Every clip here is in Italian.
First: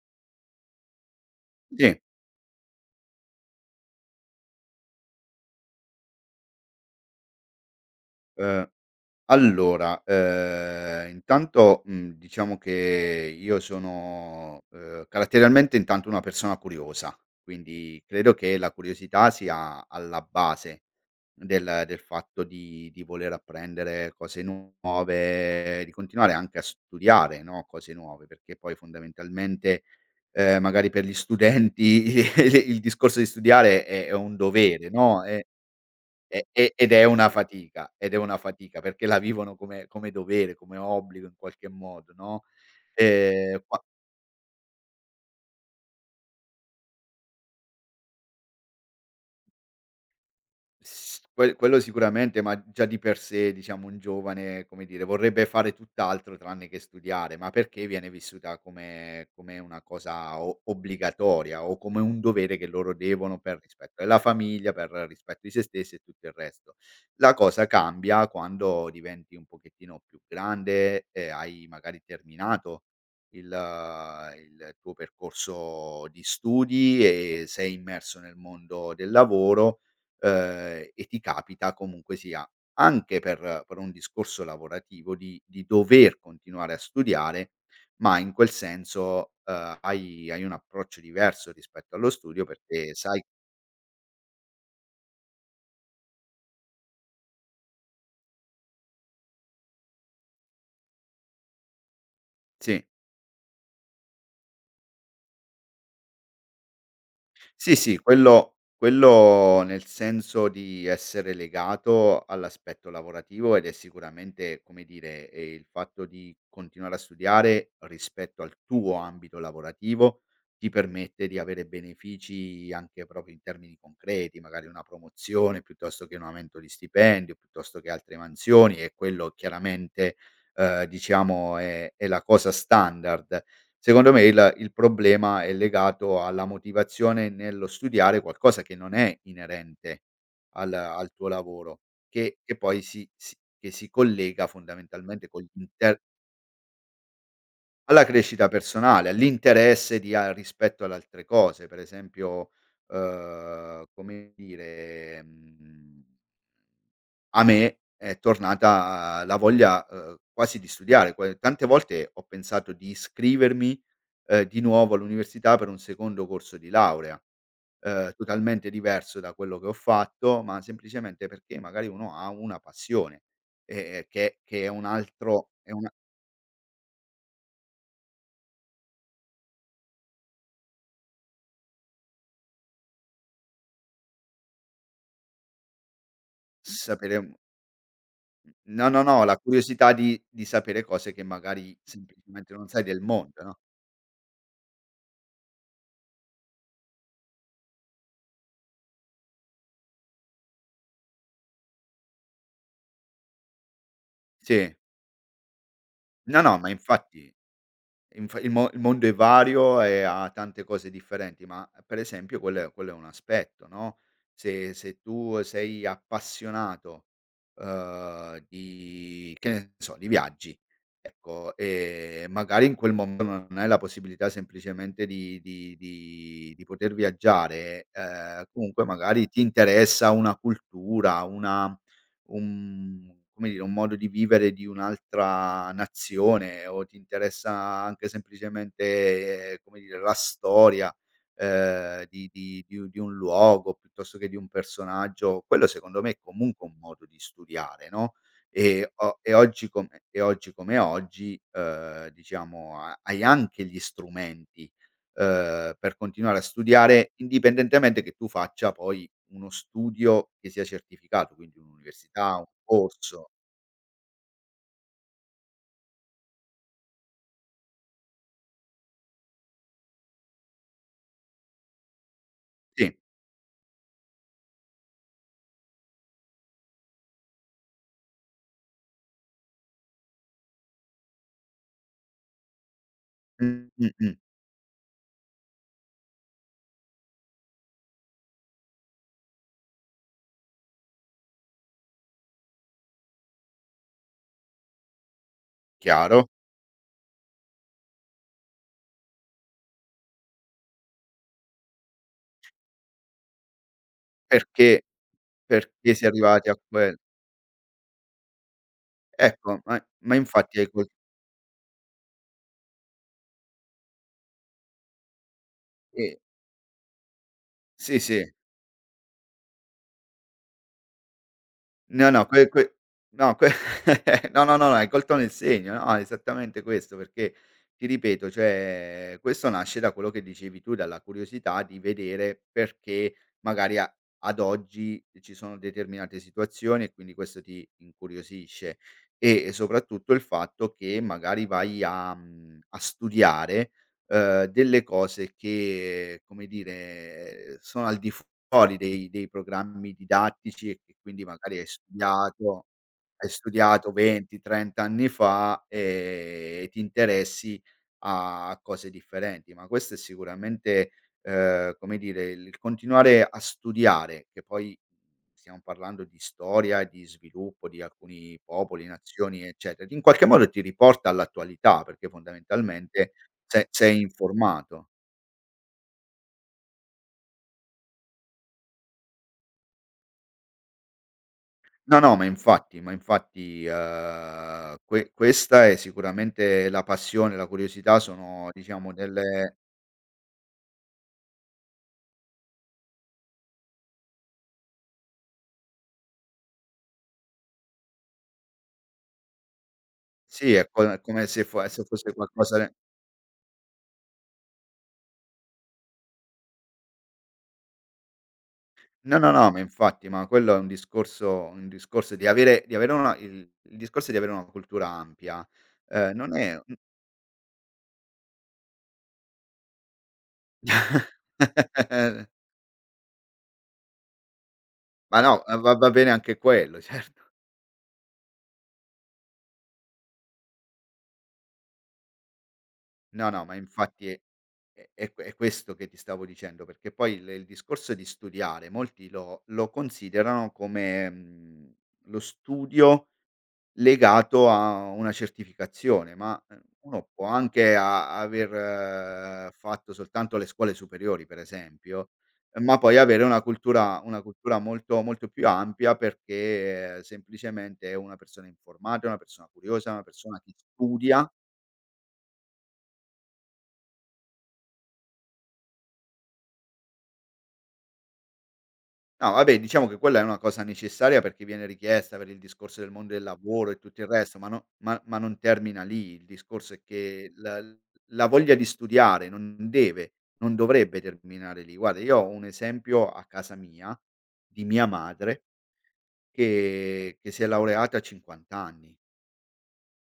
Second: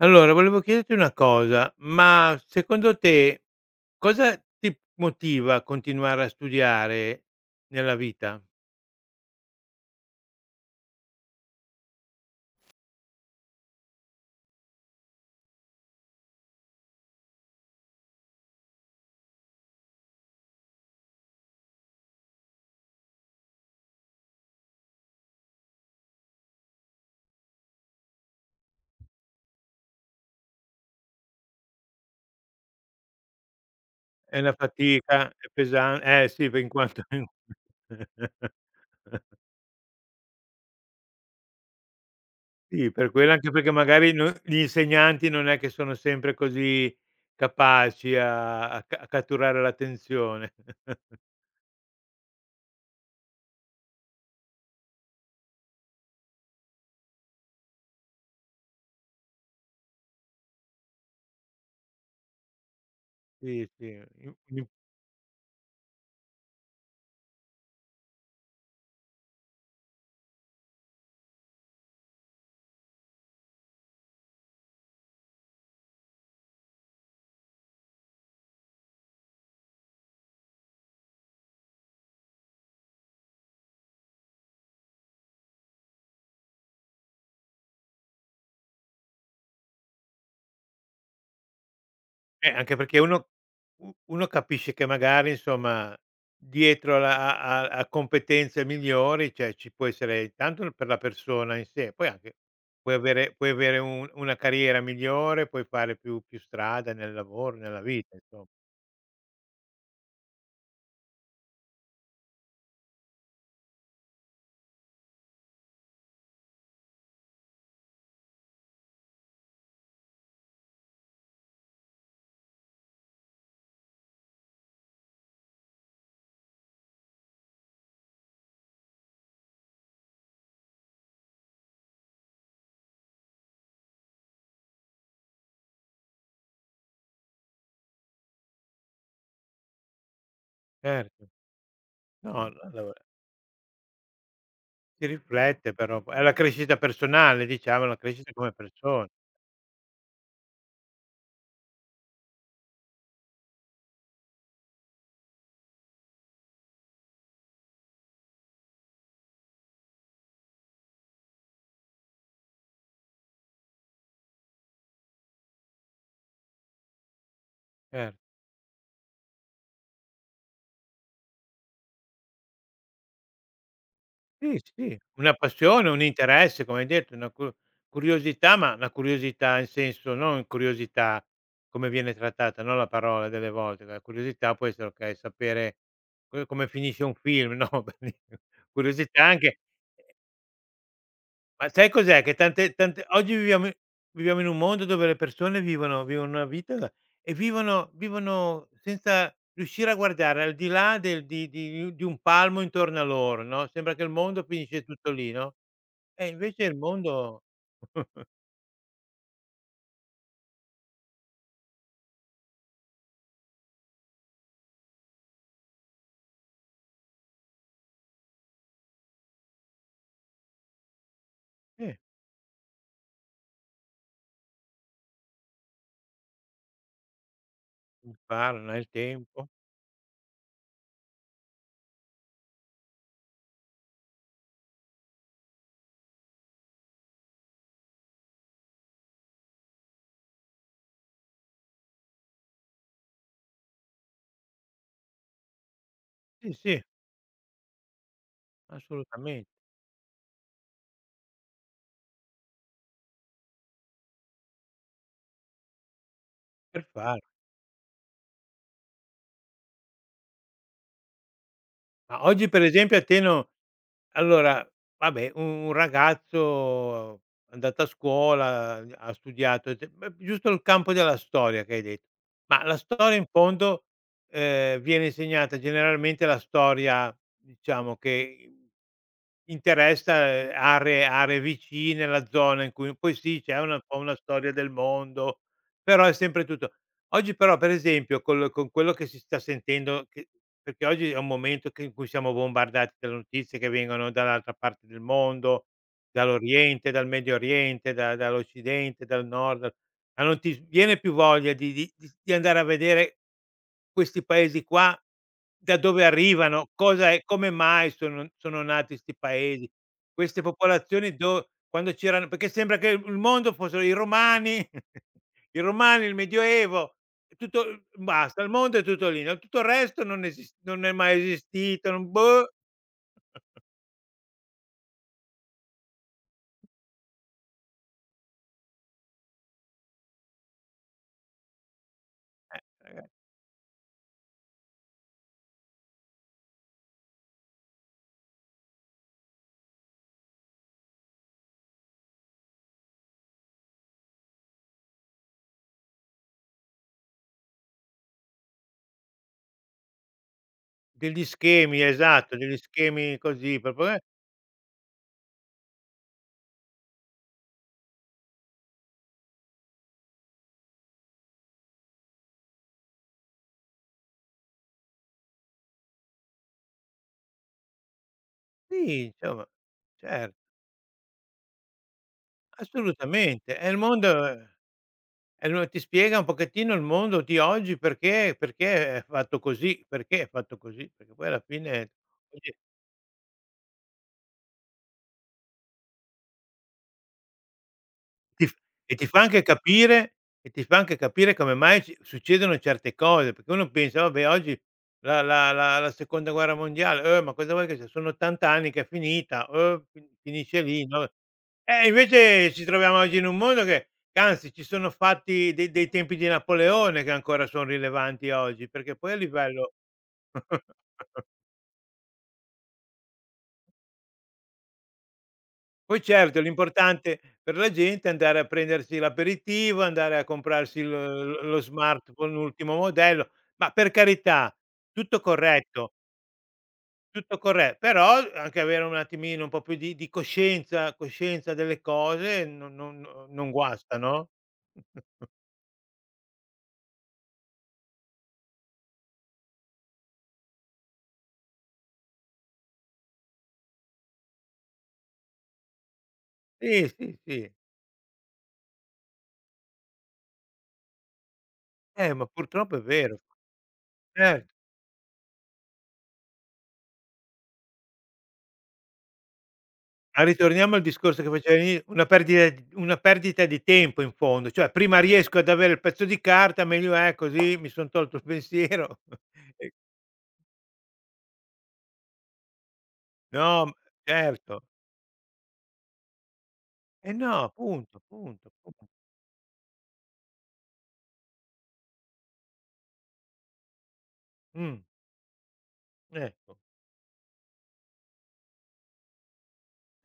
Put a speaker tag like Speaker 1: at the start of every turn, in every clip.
Speaker 1: Allora volevo chiederti una cosa,
Speaker 2: Sì.
Speaker 1: ma secondo te cosa ti motiva a continuare a studiare nella vita?
Speaker 2: Uhm, allora, uhm, intanto, mhmm, diciamo che io sono, uhm, caratterialmente intanto una persona curiosa, quindi credo che la curiosità sia alla base del del fatto di di voler apprendere cose nuove, di continuare anche a studiare, no, cose nuove perché poi fondamentalmente, uhm, magari per gli studenti i il discorso di studiare è è un
Speaker 1: È la
Speaker 2: dovere no,
Speaker 1: fatica,
Speaker 2: ehm,
Speaker 1: è pesan eh
Speaker 2: e
Speaker 1: sì ve in
Speaker 2: e ed
Speaker 1: quanto
Speaker 2: è una fatica ed è una fatica perché la vivono come come dovere, come obbligo in qualche modo, no,
Speaker 1: Sì per quello anche
Speaker 2: ehm,
Speaker 1: perché
Speaker 2: ma
Speaker 1: magari non gli insegnanti non è che sono sempre così capaci a a c a catturare l'attenzione.
Speaker 2: S quel quello sicuramente, ma già di per sé, diciamo, un giovane, come dire, vorrebbe fare tutt'altro tranne che studiare, ma perché viene vissuta come come una cosa o obbligatoria o come un dovere, che loro devono per
Speaker 1: Sì,
Speaker 2: rispetto
Speaker 1: sì.
Speaker 2: della
Speaker 1: M mi
Speaker 2: famiglia, per rispetto di se stessi e tutto il resto. La cosa cambia quando diventi un pochettino più grande e hai magari terminato il il tuo percorso di studi e sei immerso nel mondo del lavoro, uhm, e ti capita comunque sia, anche per per un discorso lavorativo, di di dover continuare a studiare, ma in quel senso, uhm, hai hai un approccio diverso, rispetto allo studio
Speaker 1: Eh anche
Speaker 2: perché
Speaker 1: perché
Speaker 2: sai
Speaker 1: uno u uno capisce che magari insomma dietro la a a a competenze migliori, cioè ci può essere, intanto per la persona in sé poi anche
Speaker 2: Sì.
Speaker 1: puoi avere puoi avere un una carriera migliore, puoi fare più più strada nel lavoro,
Speaker 2: Sì,
Speaker 1: nella
Speaker 2: sì
Speaker 1: vita inso
Speaker 2: quello quello, nel senso di essere legato all'aspetto lavorativo, ed è sicuramente come dire, ehm, il fatto di continuare a studiare rispetto al tuo ambito lavorativo ti permette di avere benefici, anche proprio in termini concreti, magari una promozione piuttosto che un aumento di stipendio, piuttosto che altre mansioni e quello chiaramente, uhm, diciamo è è la cosa standard. Secondo me il il problema è legato alla motivazione nello studiare qualcosa che non è inerente al al tuo
Speaker 1: Certo.
Speaker 2: lavoro che
Speaker 1: No,
Speaker 2: che poi
Speaker 1: allora
Speaker 2: si si che si collega
Speaker 1: si
Speaker 2: fondamentalmente con m
Speaker 1: riflette
Speaker 2: l'intern
Speaker 1: però po è la crescita personale, diciamo la
Speaker 2: Alla
Speaker 1: crescita
Speaker 2: crescita
Speaker 1: come persona.
Speaker 2: personale, all'interesse di a rispetto alle altre cose, per esempio, uhm, come dire, mhmm a me è tornata la voglia, uhm, quasi di studiare, poi tante volte ho pensato di iscrivermi, ehm, di nuovo all'università, per un secondo corso di laurea, uhm,
Speaker 1: Cer
Speaker 2: totalmente diverso da quello che ho fatto, ma semplicemente perché magari uno ha una passione e e che
Speaker 1: Sì,
Speaker 2: che è un
Speaker 1: sì, una
Speaker 2: altro è un
Speaker 1: passione, un interesse, come hai detto, una cur curiosità, ma una curiosità, in senso, no in curiosità come viene trattata, no, la parola delle volte, la curiosità può essere, okay, sapere co come finisce un
Speaker 2: Sapere
Speaker 1: film, no, belin
Speaker 2: N no, no,
Speaker 1: curiosità
Speaker 2: no la
Speaker 1: anche,
Speaker 2: curiosità
Speaker 1: ehm
Speaker 2: di di sapere cose che
Speaker 1: Ma
Speaker 2: magari
Speaker 1: sai
Speaker 2: s
Speaker 1: cos'è? Che
Speaker 2: immagino non
Speaker 1: tante
Speaker 2: sai del
Speaker 1: tante oggi
Speaker 2: mondo, no?
Speaker 1: viviamo in viviamo in un mondo dove le persone vivono vivono una vita e vivono vivono senza riuscire a guardare al di là del di di un di un palmo intorno a loro no, sembra che il mondo
Speaker 2: Sì.
Speaker 1: finisce tutto lì no, e
Speaker 2: No, no,
Speaker 1: invece
Speaker 2: ma
Speaker 1: il
Speaker 2: infatti
Speaker 1: mondo
Speaker 2: inf il mo il mondo è vario e ha tante cose differenti. Ma per esempio quello è quello è un aspetto, no? Se se tu sei appassionato, uhm, di, che ne so, di viaggi, ecco,
Speaker 1: Sì.
Speaker 2: e magari in quel mom non hai la possibilità semplicemente di di di di poter viaggiare,
Speaker 1: [unintelligible]
Speaker 2: uhm, comunque
Speaker 1: nel
Speaker 2: magari ti
Speaker 1: tempo.
Speaker 2: interessa una cultura, una un come dire, un modo di vivere di un'altra nazione o ti interessa anche semplicemente, come dire, la storia, uhm, di di di un di un luogo, piuttosto che di un personaggio, quello secondo me è
Speaker 1: Sì,
Speaker 2: comunque un
Speaker 1: sì.
Speaker 2: modo di studiare, no, e o e
Speaker 1: Assolutamente.
Speaker 2: oggi come e oggi come oggi, uhm, diciamo ha hai anche gli strumenti, uhm, per continuare a
Speaker 1: Per
Speaker 2: studiare,
Speaker 1: fare.
Speaker 2: indipendentemente che tu faccia poi uno studio che sia certificato, quindi
Speaker 1: Ma
Speaker 2: un'università, un
Speaker 1: oggi per esempio a te
Speaker 2: corso.
Speaker 1: no allora vabbè u un ragazzo andato a scuola ha studiato e te uhm, giusto il campo della storia che hai de ma la
Speaker 2: Sì.
Speaker 1: storia in fondo, ehm, viene insegnata generalmente la storia diciamo che in interessa aree aree vicine la zona in cui poi sì c'è
Speaker 2: Mh,
Speaker 1: una un
Speaker 2: mh,
Speaker 1: po'
Speaker 2: mh.
Speaker 1: una storia del mondo però è sempre tutto oggi però per esempio col con quello che si sta sentendo che perché oggi è un momento che in cui siamo bombardati dalle notizie che vengono dall'altra parte del mondo,
Speaker 2: Chiaro.
Speaker 1: dall'oriente, dal Medio Oriente, da dall'occidente, dal nord, ma non ti s viene più voglia di di di s di andare a vedere questi paesi
Speaker 2: Perché
Speaker 1: qua, da
Speaker 2: perché si
Speaker 1: dove
Speaker 2: è arrivati a
Speaker 1: arrivano
Speaker 2: que
Speaker 1: cosa è come mai sono sono nati 'sti
Speaker 2: Ecco,
Speaker 1: paesi,
Speaker 2: eh, ma
Speaker 1: queste
Speaker 2: infatti è il con
Speaker 1: popolazioni do quando c'erano perché sembra che il m mondo fossero i Romani i Romani, il
Speaker 2: Sì.
Speaker 1: Medioevo è tutto
Speaker 2: Sì, sì.
Speaker 1: basta, il mondo è tutto lì, no tutto il resto non esist non è mai esistito,
Speaker 2: No,
Speaker 1: non
Speaker 2: no, quel
Speaker 1: boh.
Speaker 2: quel no quel no, no, no hai colto nel segno, no, esattamente questo, perché ti ripeto, cioè, questo nasce da quello che dicevi tu, dalla curiosità di vedere,
Speaker 1: Eh,
Speaker 2: perché magari a ad oggi ci sono determinate situazioni e quindi questo ti incuriosisce e soprattutto il fatto che magari vai a mhmm, a studiare, uhm, delle cose che, come dire, ehm, sono al di fuori dei dei programmi didattici e che
Speaker 1: Degli
Speaker 2: quindi magari hai
Speaker 1: schemi, esatto degli
Speaker 2: studiato
Speaker 1: schemi
Speaker 2: hai
Speaker 1: così proprio
Speaker 2: studiato
Speaker 1: eh
Speaker 2: 20, 30 anni fa e ti interessi a cose differenti, ma questo è sicuramente, uhm, come dire, il continuare a studiare; che poi stiamo parlando di storia e di sviluppo di alcuni popoli,
Speaker 1: Sì,
Speaker 2: nazioni,
Speaker 1: insomma,
Speaker 2: eccetera, che in qualche
Speaker 1: cert
Speaker 2: modo ti riporta all'attualità, perché fondamentalmente
Speaker 1: Assolutamente, è
Speaker 2: se
Speaker 1: il
Speaker 2: sei
Speaker 1: mondo
Speaker 2: informato.
Speaker 1: è loa ti spiega un pochettino il mondo di oggi, perché perché è fatto così, perché è fatto così, perché poi alla fine è
Speaker 2: No, no, ma
Speaker 1: così.
Speaker 2: infatti ma infatti, uhm, que questa è sicuramente la passione, la curiosità
Speaker 1: Ti
Speaker 2: sono
Speaker 1: f
Speaker 2: diciamo
Speaker 1: e ti fa anche
Speaker 2: delle
Speaker 1: capire e ti fa anche capire come mai si succedono certe cose, perché uno pensa: "Vabbè oggi la la la la Seconda Guerra Mondiale, uh, ma cosa vuoi che sia sono 80 anni che è finita". Uh, fin
Speaker 2: Sì
Speaker 1: finisce
Speaker 2: è
Speaker 1: lì
Speaker 2: co
Speaker 1: no,
Speaker 2: come se fo se
Speaker 1: eh
Speaker 2: fosse
Speaker 1: invece
Speaker 2: qualcosa
Speaker 1: ci
Speaker 2: ne
Speaker 1: troviamo oggi in un mondo che che anzi ci sono fatti dei dei tempi di Napoleone che ancora son rilevanti a oggi, perché poi a
Speaker 2: No, no, no ma
Speaker 1: livello
Speaker 2: infatti ma quello è un discorso un discorso di avere di avere una il il discorso di avere una cultura ampia,
Speaker 1: Poi
Speaker 2: uhm, non
Speaker 1: certo
Speaker 2: è un
Speaker 1: l'importante per la gente è andare a prendersi l'aperitivo, andare a comprarsi l lo lo smartphone, l'ultimo modello, ma per carità tutto
Speaker 2: Ma no, va va
Speaker 1: corretto
Speaker 2: bene anche quello, certo.
Speaker 1: tutto corre però anche avere un attimino un po' più di di coscienza, coscienza delle cose, non non
Speaker 2: No, no,
Speaker 1: non
Speaker 2: ma
Speaker 1: guasta,
Speaker 2: infatti è
Speaker 1: no?
Speaker 2: è q è questo che ti stavo dicendo, perché poi le il discorso di studiare molti lo lo considerano come, mhmm, lo studio legato a una certificazione, ma
Speaker 1: Sì,
Speaker 2: uno
Speaker 1: sì,
Speaker 2: può
Speaker 1: sì.
Speaker 2: anche a aver fatto soltanto le scuole superiori, per esempio,
Speaker 1: Eh, ma purtroppo
Speaker 2: ma
Speaker 1: è
Speaker 2: poi
Speaker 1: vero.
Speaker 2: avere una cultura una
Speaker 1: Certo.
Speaker 2: cultura molto molto più ampia, perché semplicemente è una persona informata, è una persona curiosa, è una
Speaker 1: Ma
Speaker 2: persona che
Speaker 1: ritorniamo al discorso che
Speaker 2: studia.
Speaker 1: facevo all'ini una perdita d una perdita di tempo in fondo, cioè: "Prima riesco ad avere il pezzo di carta meglio è, così mi son tolto il pensiero".
Speaker 2: No vabbè,
Speaker 1: E
Speaker 2: diciamo che quella è una cosa necessaria, perché viene richiesta per il discorso del mond del lavoro
Speaker 1: No
Speaker 2: e tutto il resto, ma
Speaker 1: certo.
Speaker 2: no ma ma non termina lì; il discorso è
Speaker 1: Eh
Speaker 2: che
Speaker 1: no
Speaker 2: la
Speaker 1: appunto
Speaker 2: la
Speaker 1: appunto,
Speaker 2: voglia di
Speaker 1: appun
Speaker 2: studiare non non deve non dovrebbe terminare lì. Guarda io ho un esempio a casa mia, di
Speaker 1: Mh.
Speaker 2: mia madre
Speaker 1: Ecco.
Speaker 2: che che si è laureata a 50 anni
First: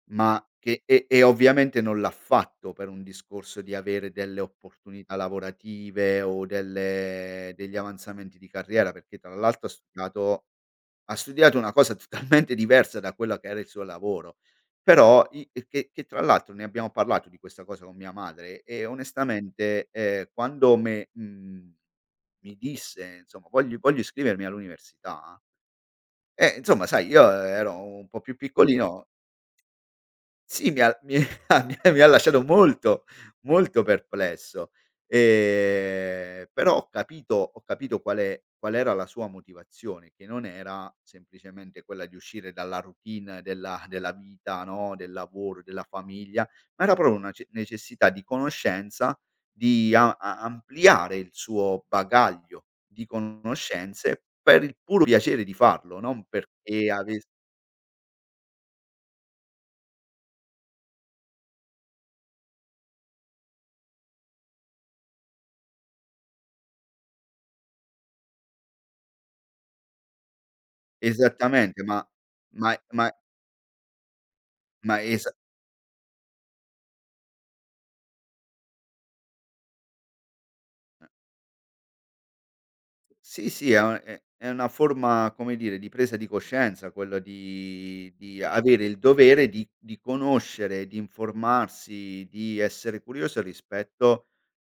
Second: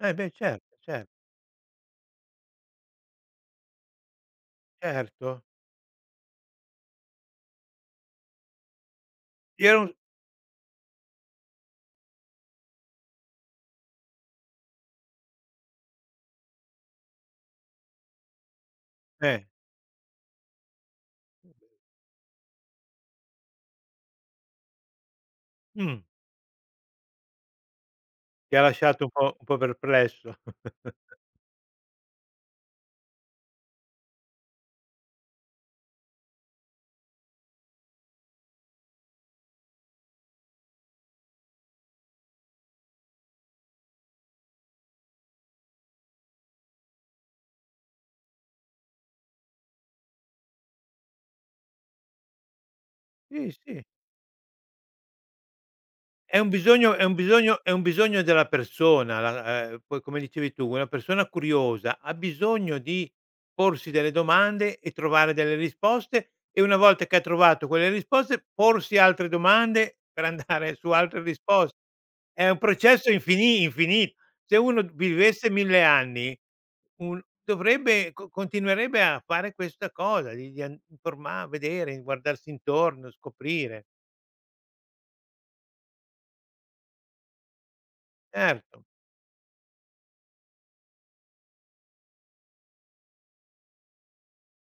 Speaker 1: Eh beh
Speaker 2: ma
Speaker 1: certo,
Speaker 2: che
Speaker 1: cer
Speaker 2: e e ovviamente non l'ha fatto per un discorso di avere delle opportunità
Speaker 1: Certo.
Speaker 2: lavorative o delle degli avanzamenti di carriera, perché tra l'altro
Speaker 1: Io
Speaker 2: ha
Speaker 1: è un
Speaker 2: studiato ha studiato una cosa totalmente diversa da quella che era il suo lavoro, però i e che che tra l'altro ne abbiamo parlato di questa cosa con mia madre e
Speaker 1: Eh.
Speaker 2: onestamente, ehm, quando me mhmm, mi disse: "Insomma voglio voglio iscrivermi all'università".
Speaker 1: Mh.
Speaker 2: Eh insomma sai io ero un po' più
Speaker 1: Ti ha lasciato
Speaker 2: piccolino.
Speaker 1: un po' un po' perplesso.
Speaker 2: Sì mi ha mi ha mi ha lasciato molto, molto perplesso, ehm, però ho capito ho capito qual'è qual era la sua motivazione, che non era semplicemente quella di uscire dalla routine della della vita no, del lavoro, della famiglia ma era proprio una ce necessità di conoscenza di a a ampliare il suo bagaglio di
Speaker 1: Sì, sì.
Speaker 2: conoscenze per il puro piacere di farlo, non
Speaker 1: È un
Speaker 2: perché
Speaker 1: bisogno è un
Speaker 2: avess
Speaker 1: bisogno è un bisogno della persona la uhm, poi come dicevi tu una persona curiosa ha bisogno di porsi delle domande e trovare delle risposte e una volta che ha trovato quelle risposte, porsi altre domande per andare su altre risposte.
Speaker 2: Esattamente ma
Speaker 1: È un
Speaker 2: ma è
Speaker 1: processo
Speaker 2: ma
Speaker 1: infini infini se uno
Speaker 2: Ma esa
Speaker 1: vivesse 1000 anni un dovrebbe con continuerebbe a fare questa cosa di di and di informar vedere, guardarsi intorno,
Speaker 2: Sì, sì, è
Speaker 1: scoprire.
Speaker 2: una è è una forma, come dire, di presa di coscienza quella di di
Speaker 1: Certo.
Speaker 2: avere il dovere di di conoscere, di informarsi, di essere curioso rispetto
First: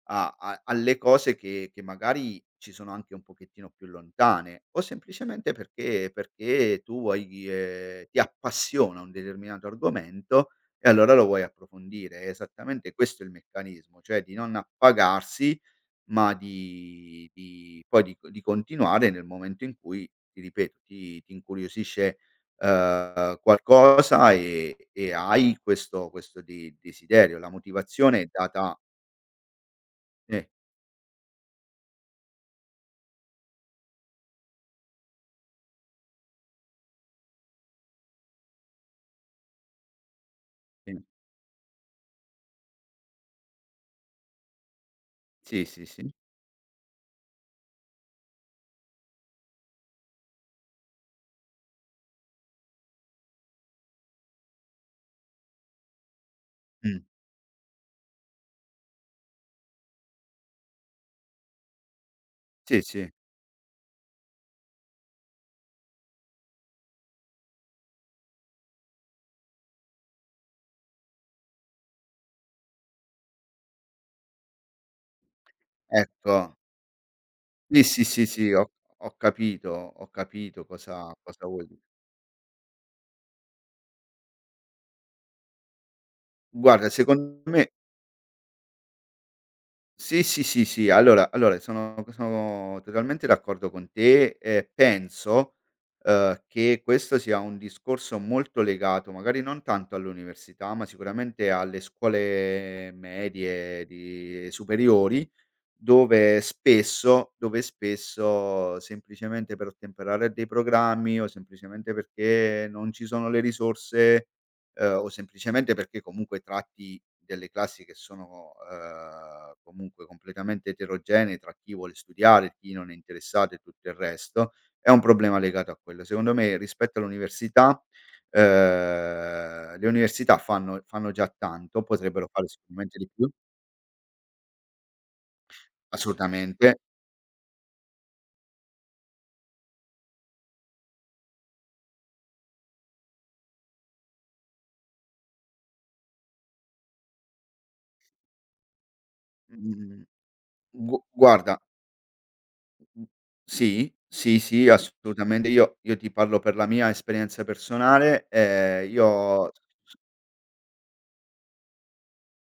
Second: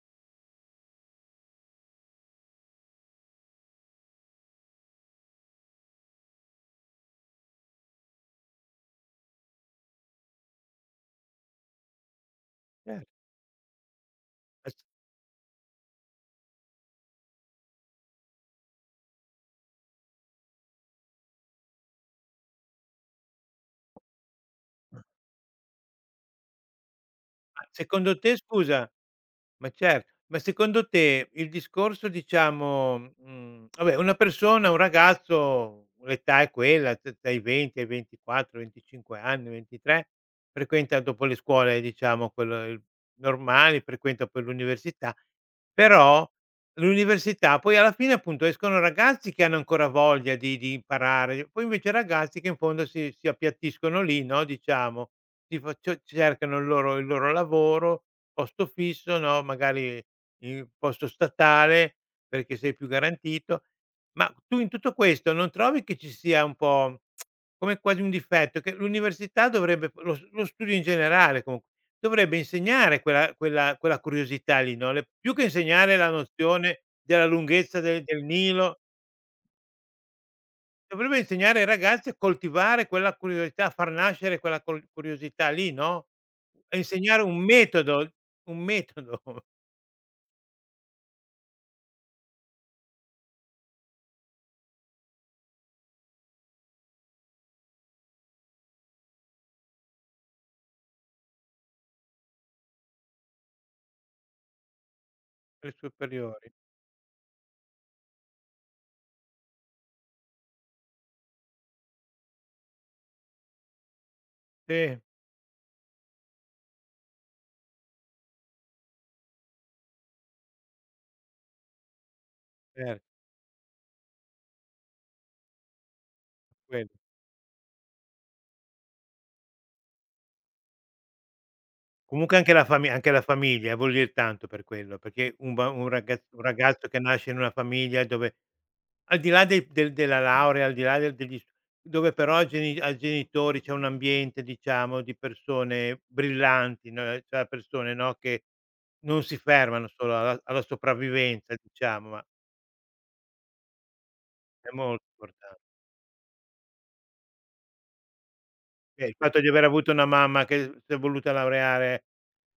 Speaker 2: a a alle cose che che magari ci sono anche un pochettino più lontane o semplicemente perché perché tu vuoi dire ti appassiona un determinato argomento e allora lo vuoi approfondire, è esattamente
Speaker 1: Cert
Speaker 2: questo il meccanismo, cioè di non
Speaker 1: Ass
Speaker 2: appagarsi ma di di poi di co di continuare nel momento in cui ti ripeto, ti ti incuriosisce, uhm, qualcosa e
Speaker 1: Mh.
Speaker 2: e hai questo questo de desiderio. La
Speaker 1: Ma secondo
Speaker 2: motivazione è
Speaker 1: te
Speaker 2: data
Speaker 1: scusa ma certo, ma
Speaker 2: Sì.
Speaker 1: secondo te il discorso diciamo, mhmm, vabbè una persona un ragazzo l'età è quella d dai 20 ai 24, 25 anni, 23 frequenta,
Speaker 2: Sì.
Speaker 1: dopo le scuole diciamo quello i normali, frequenta poi l'università,
Speaker 2: Sì, sì, sì.
Speaker 1: però l'università, poi alla fine appunto escono ragazzi che hanno ancora voglia di di imparare poi invece ragazzi che in fondo si si appiattiscono lì no, diciamo tifo cio cercano il loro
Speaker 2: Mh.
Speaker 1: il loro lavoro, posto fisso no, magari il posto statale, perché sei
Speaker 2: Sì,
Speaker 1: più
Speaker 2: sì.
Speaker 1: garantito, ma tu in tutto questo non trovi che ci sia un po' come, quasi un difetto che l'università dovrebbe lo lo studio in generale comu dovrebbe insegnare quella quella quella curiosità lì no, le più che insegnare la
Speaker 2: Ecco
Speaker 1: nozione della lunghezza
Speaker 2: Sì, sì,
Speaker 1: del del
Speaker 2: sì, sì, ho
Speaker 1: Nilo.
Speaker 2: ho capito, ho capito cosa
Speaker 1: Dovrebbe
Speaker 2: cosa
Speaker 1: insegnare ai
Speaker 2: vuoi dire.
Speaker 1: ragazzi a coltivare quella curiosità, a far nascere quella col curiosità lì no, a
Speaker 2: Guarda
Speaker 1: insegnare un
Speaker 2: secondo me
Speaker 1: metodo, un metodo.
Speaker 2: Sì, sì, sì, sì, allora allora sono sono totalmente d'accordo con te e penso, uhm, che questo sia un discorso molto legato, magari non tanto all'università, ma sicuramente alle scuole medie di superiori
Speaker 1: Le
Speaker 2: dove
Speaker 1: superiori.
Speaker 2: spesso dove spesso semplicemente per ottemperare a dei programmi o semplicemente perché non ci sono le risorse, uhm,
Speaker 1: Sì.
Speaker 2: o semplicemente perché comunque tratti delle classi che sono, uhm, comunque completamente eterogenee, tra chi vuole studiare, chi non è
Speaker 1: Cer
Speaker 2: interessato e tutto il resto, è un problema legato a quello, secondo me
Speaker 1: Vero.
Speaker 2: rispetto all'università, uhm, le università fanno fanno già tanto, potrebbero
Speaker 1: Comunque
Speaker 2: fare
Speaker 1: anche la fam
Speaker 2: sicuramente di
Speaker 1: anche la
Speaker 2: più.
Speaker 1: famiglia vuol dire tanto per quello perché un bam un ragaz un
Speaker 2: Assolutamente.
Speaker 1: ragazzo che nasce in una famiglia dove al di là dei del della laurea, al di là del degli s dove però ai geni ai genitori, c'è un ambiente diciamo di persone brillanti, no, cioè persone no, che non si fermano
Speaker 2: Mhmm,
Speaker 1: solo alla alla
Speaker 2: gu
Speaker 1: sopravvivenza
Speaker 2: guarda
Speaker 1: diciamo ma
Speaker 2: Mhmm, sì, sì, sì
Speaker 1: È molto
Speaker 2: assolutamente
Speaker 1: importan
Speaker 2: io io ti parlo per la mia esperienza personale, ehm, io
Speaker 1: Okay, il fatto di
Speaker 2: ho
Speaker 1: aver avuto
Speaker 2: [unintelligible]
Speaker 1: una mamma che s'è voluta laureare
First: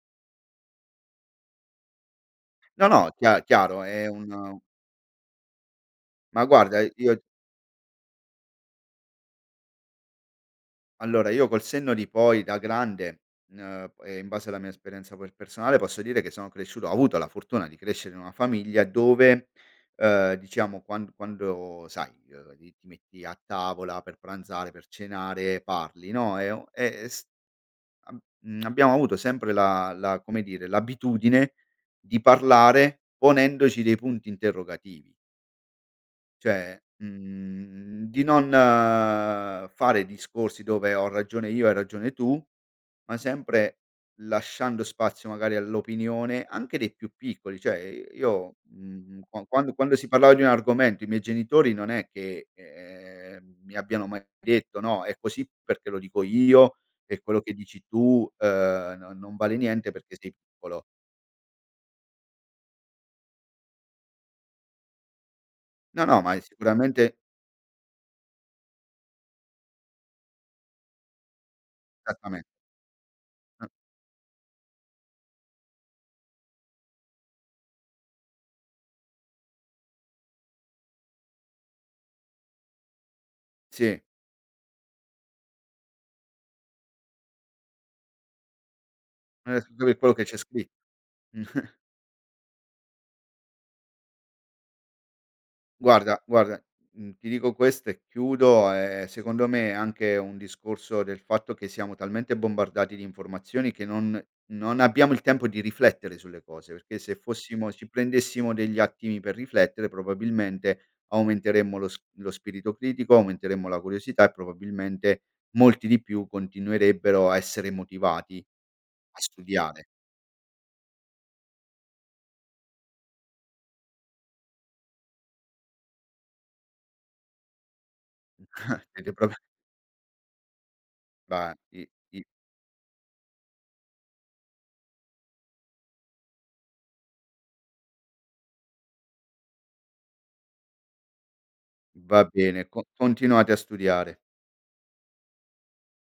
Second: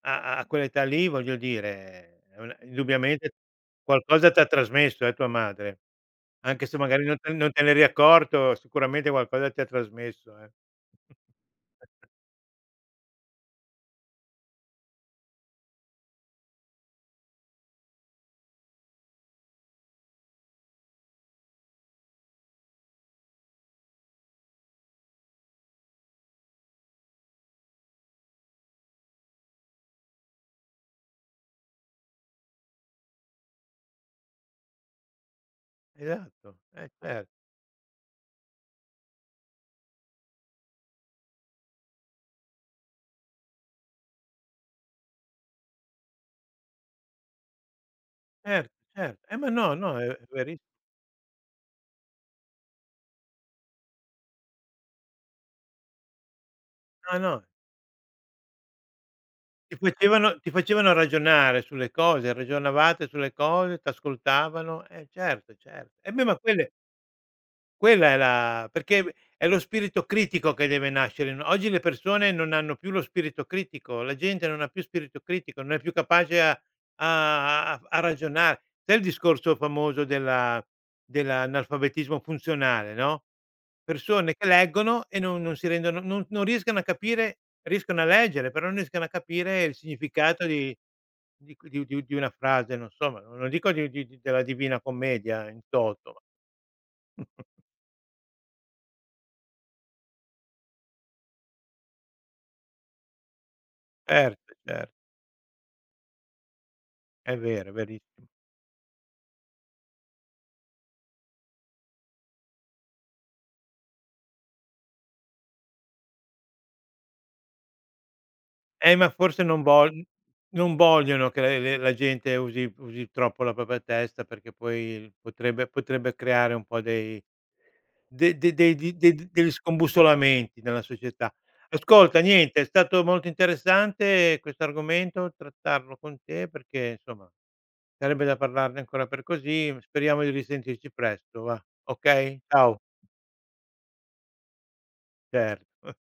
Speaker 1: a a quell'età lì, voglio dire è una
Speaker 2: No, no,
Speaker 1: indubbiamente
Speaker 2: chia chiaro è
Speaker 1: qualcosa t'ha
Speaker 2: un
Speaker 1: trasmesso, eh, tua madre
Speaker 2: Ma
Speaker 1: anche se
Speaker 2: guarda
Speaker 1: magari non
Speaker 2: io
Speaker 1: te non te n'eri accorto, sicuramente qualcosa ti ha trasmesso, eh.
Speaker 2: Allora io col senno di poi da grande n uhm, e in base alla mia esperienza per personale posso dire che sono cresciuto ho avuto la fortuna di crescere in una famiglia dove, uhm, diciamo quan quando sai, ehm, lì ti metti a tavola per pranzare, per cenare, parli, no, e o e e s abb mhmm, abbiamo avuto sempre la la come dire, l'abitudine di parlare ponendoci dei punti interrogativi.
Speaker 1: Esatto,
Speaker 2: Cioè,
Speaker 1: eh cer
Speaker 2: mhmm, di non fare discorsi dove "ho ragione io, hai ragione tu", ma sempre lasciando spazio magari all'opinione anche dei più piccoli, cioè i io
Speaker 1: Certo, cer
Speaker 2: mhmm,
Speaker 1: Eh
Speaker 2: qua
Speaker 1: ma no,
Speaker 2: quando
Speaker 1: no
Speaker 2: si
Speaker 1: è
Speaker 2: parlava di un
Speaker 1: veri
Speaker 2: argomento i miei genitori non è che, ehm, mi abbiano mai detto: "No è così perché lo dico io
Speaker 1: No,
Speaker 2: e quello
Speaker 1: no.
Speaker 2: che dici tu, uhm, n non vale
Speaker 1: Ti
Speaker 2: niente perché sei
Speaker 1: facevano ti
Speaker 2: piccolo".
Speaker 1: facevano ragionare sulle cose, ragionavate sulle cose, t'ascoltavano, eh, certo, certo
Speaker 2: No,
Speaker 1: e
Speaker 2: no
Speaker 1: beh
Speaker 2: ma
Speaker 1: ma
Speaker 2: è
Speaker 1: quelle
Speaker 2: sicuramente
Speaker 1: Quella è la perché è lo spirito critico che deve nascere no, oggi le persone
Speaker 2: Esattame
Speaker 1: non hanno più lo spirito
Speaker 2: Uh
Speaker 1: critico, la gente non ha più spirito critico, non è più capace a a a a ragionare. Sai il discorso famoso della dell'analfabetismo funzionale, no,
Speaker 2: Sì.
Speaker 1: persone che leggono e non non si rendono non non riescono a capire, riescono a leggere però n riescono a
Speaker 2: E
Speaker 1: capire il
Speaker 2: [unintelligible] quello che c'è
Speaker 1: significato
Speaker 2: scritto.
Speaker 1: di qu di u di u di una frase, non so, ma non lo dico di di di della Divina Commedia in toto.
Speaker 2: Guarda guarda, mhmm, ti dico questo e chiudo, ehm, secondo me è anche un discorso del fatto che siamo talmente bombardati d'informazioni che non
Speaker 1: Certo,
Speaker 2: non
Speaker 1: cer
Speaker 2: abbiamo il tempo di riflettere sulle cose perché se
Speaker 1: È vero, è
Speaker 2: fossimo ci
Speaker 1: verissimo.
Speaker 2: prendessimo degli attimi per riflettere, probabilmente, aumenteremmo lo s lo spirito critico, aumenteremmo la curiosità e, probabilmente, molti di più continuerebbero a essere motivati
Speaker 1: Eh ma
Speaker 2: a
Speaker 1: forse non
Speaker 2: studiare.
Speaker 1: vogl non vogliono che la le le la gente usi usi troppo la propria testa, perché poi potrebbe potrebbe creare un po' dei de de degli de
Speaker 2: [unintelligible]
Speaker 1: degli scombussolamenti nella società.
Speaker 2: Fatti
Speaker 1: Ascolta,
Speaker 2: i
Speaker 1: niente, è stato molto interessante questo argomento, trattarlo con te perché, insomma, sarebbe da parlarne ancora per così speriamo di risentirci presto và,
Speaker 2: Va
Speaker 1: okay?
Speaker 2: bene
Speaker 1: Ciao.
Speaker 2: con continuate a studiare.
Speaker 1: Certo.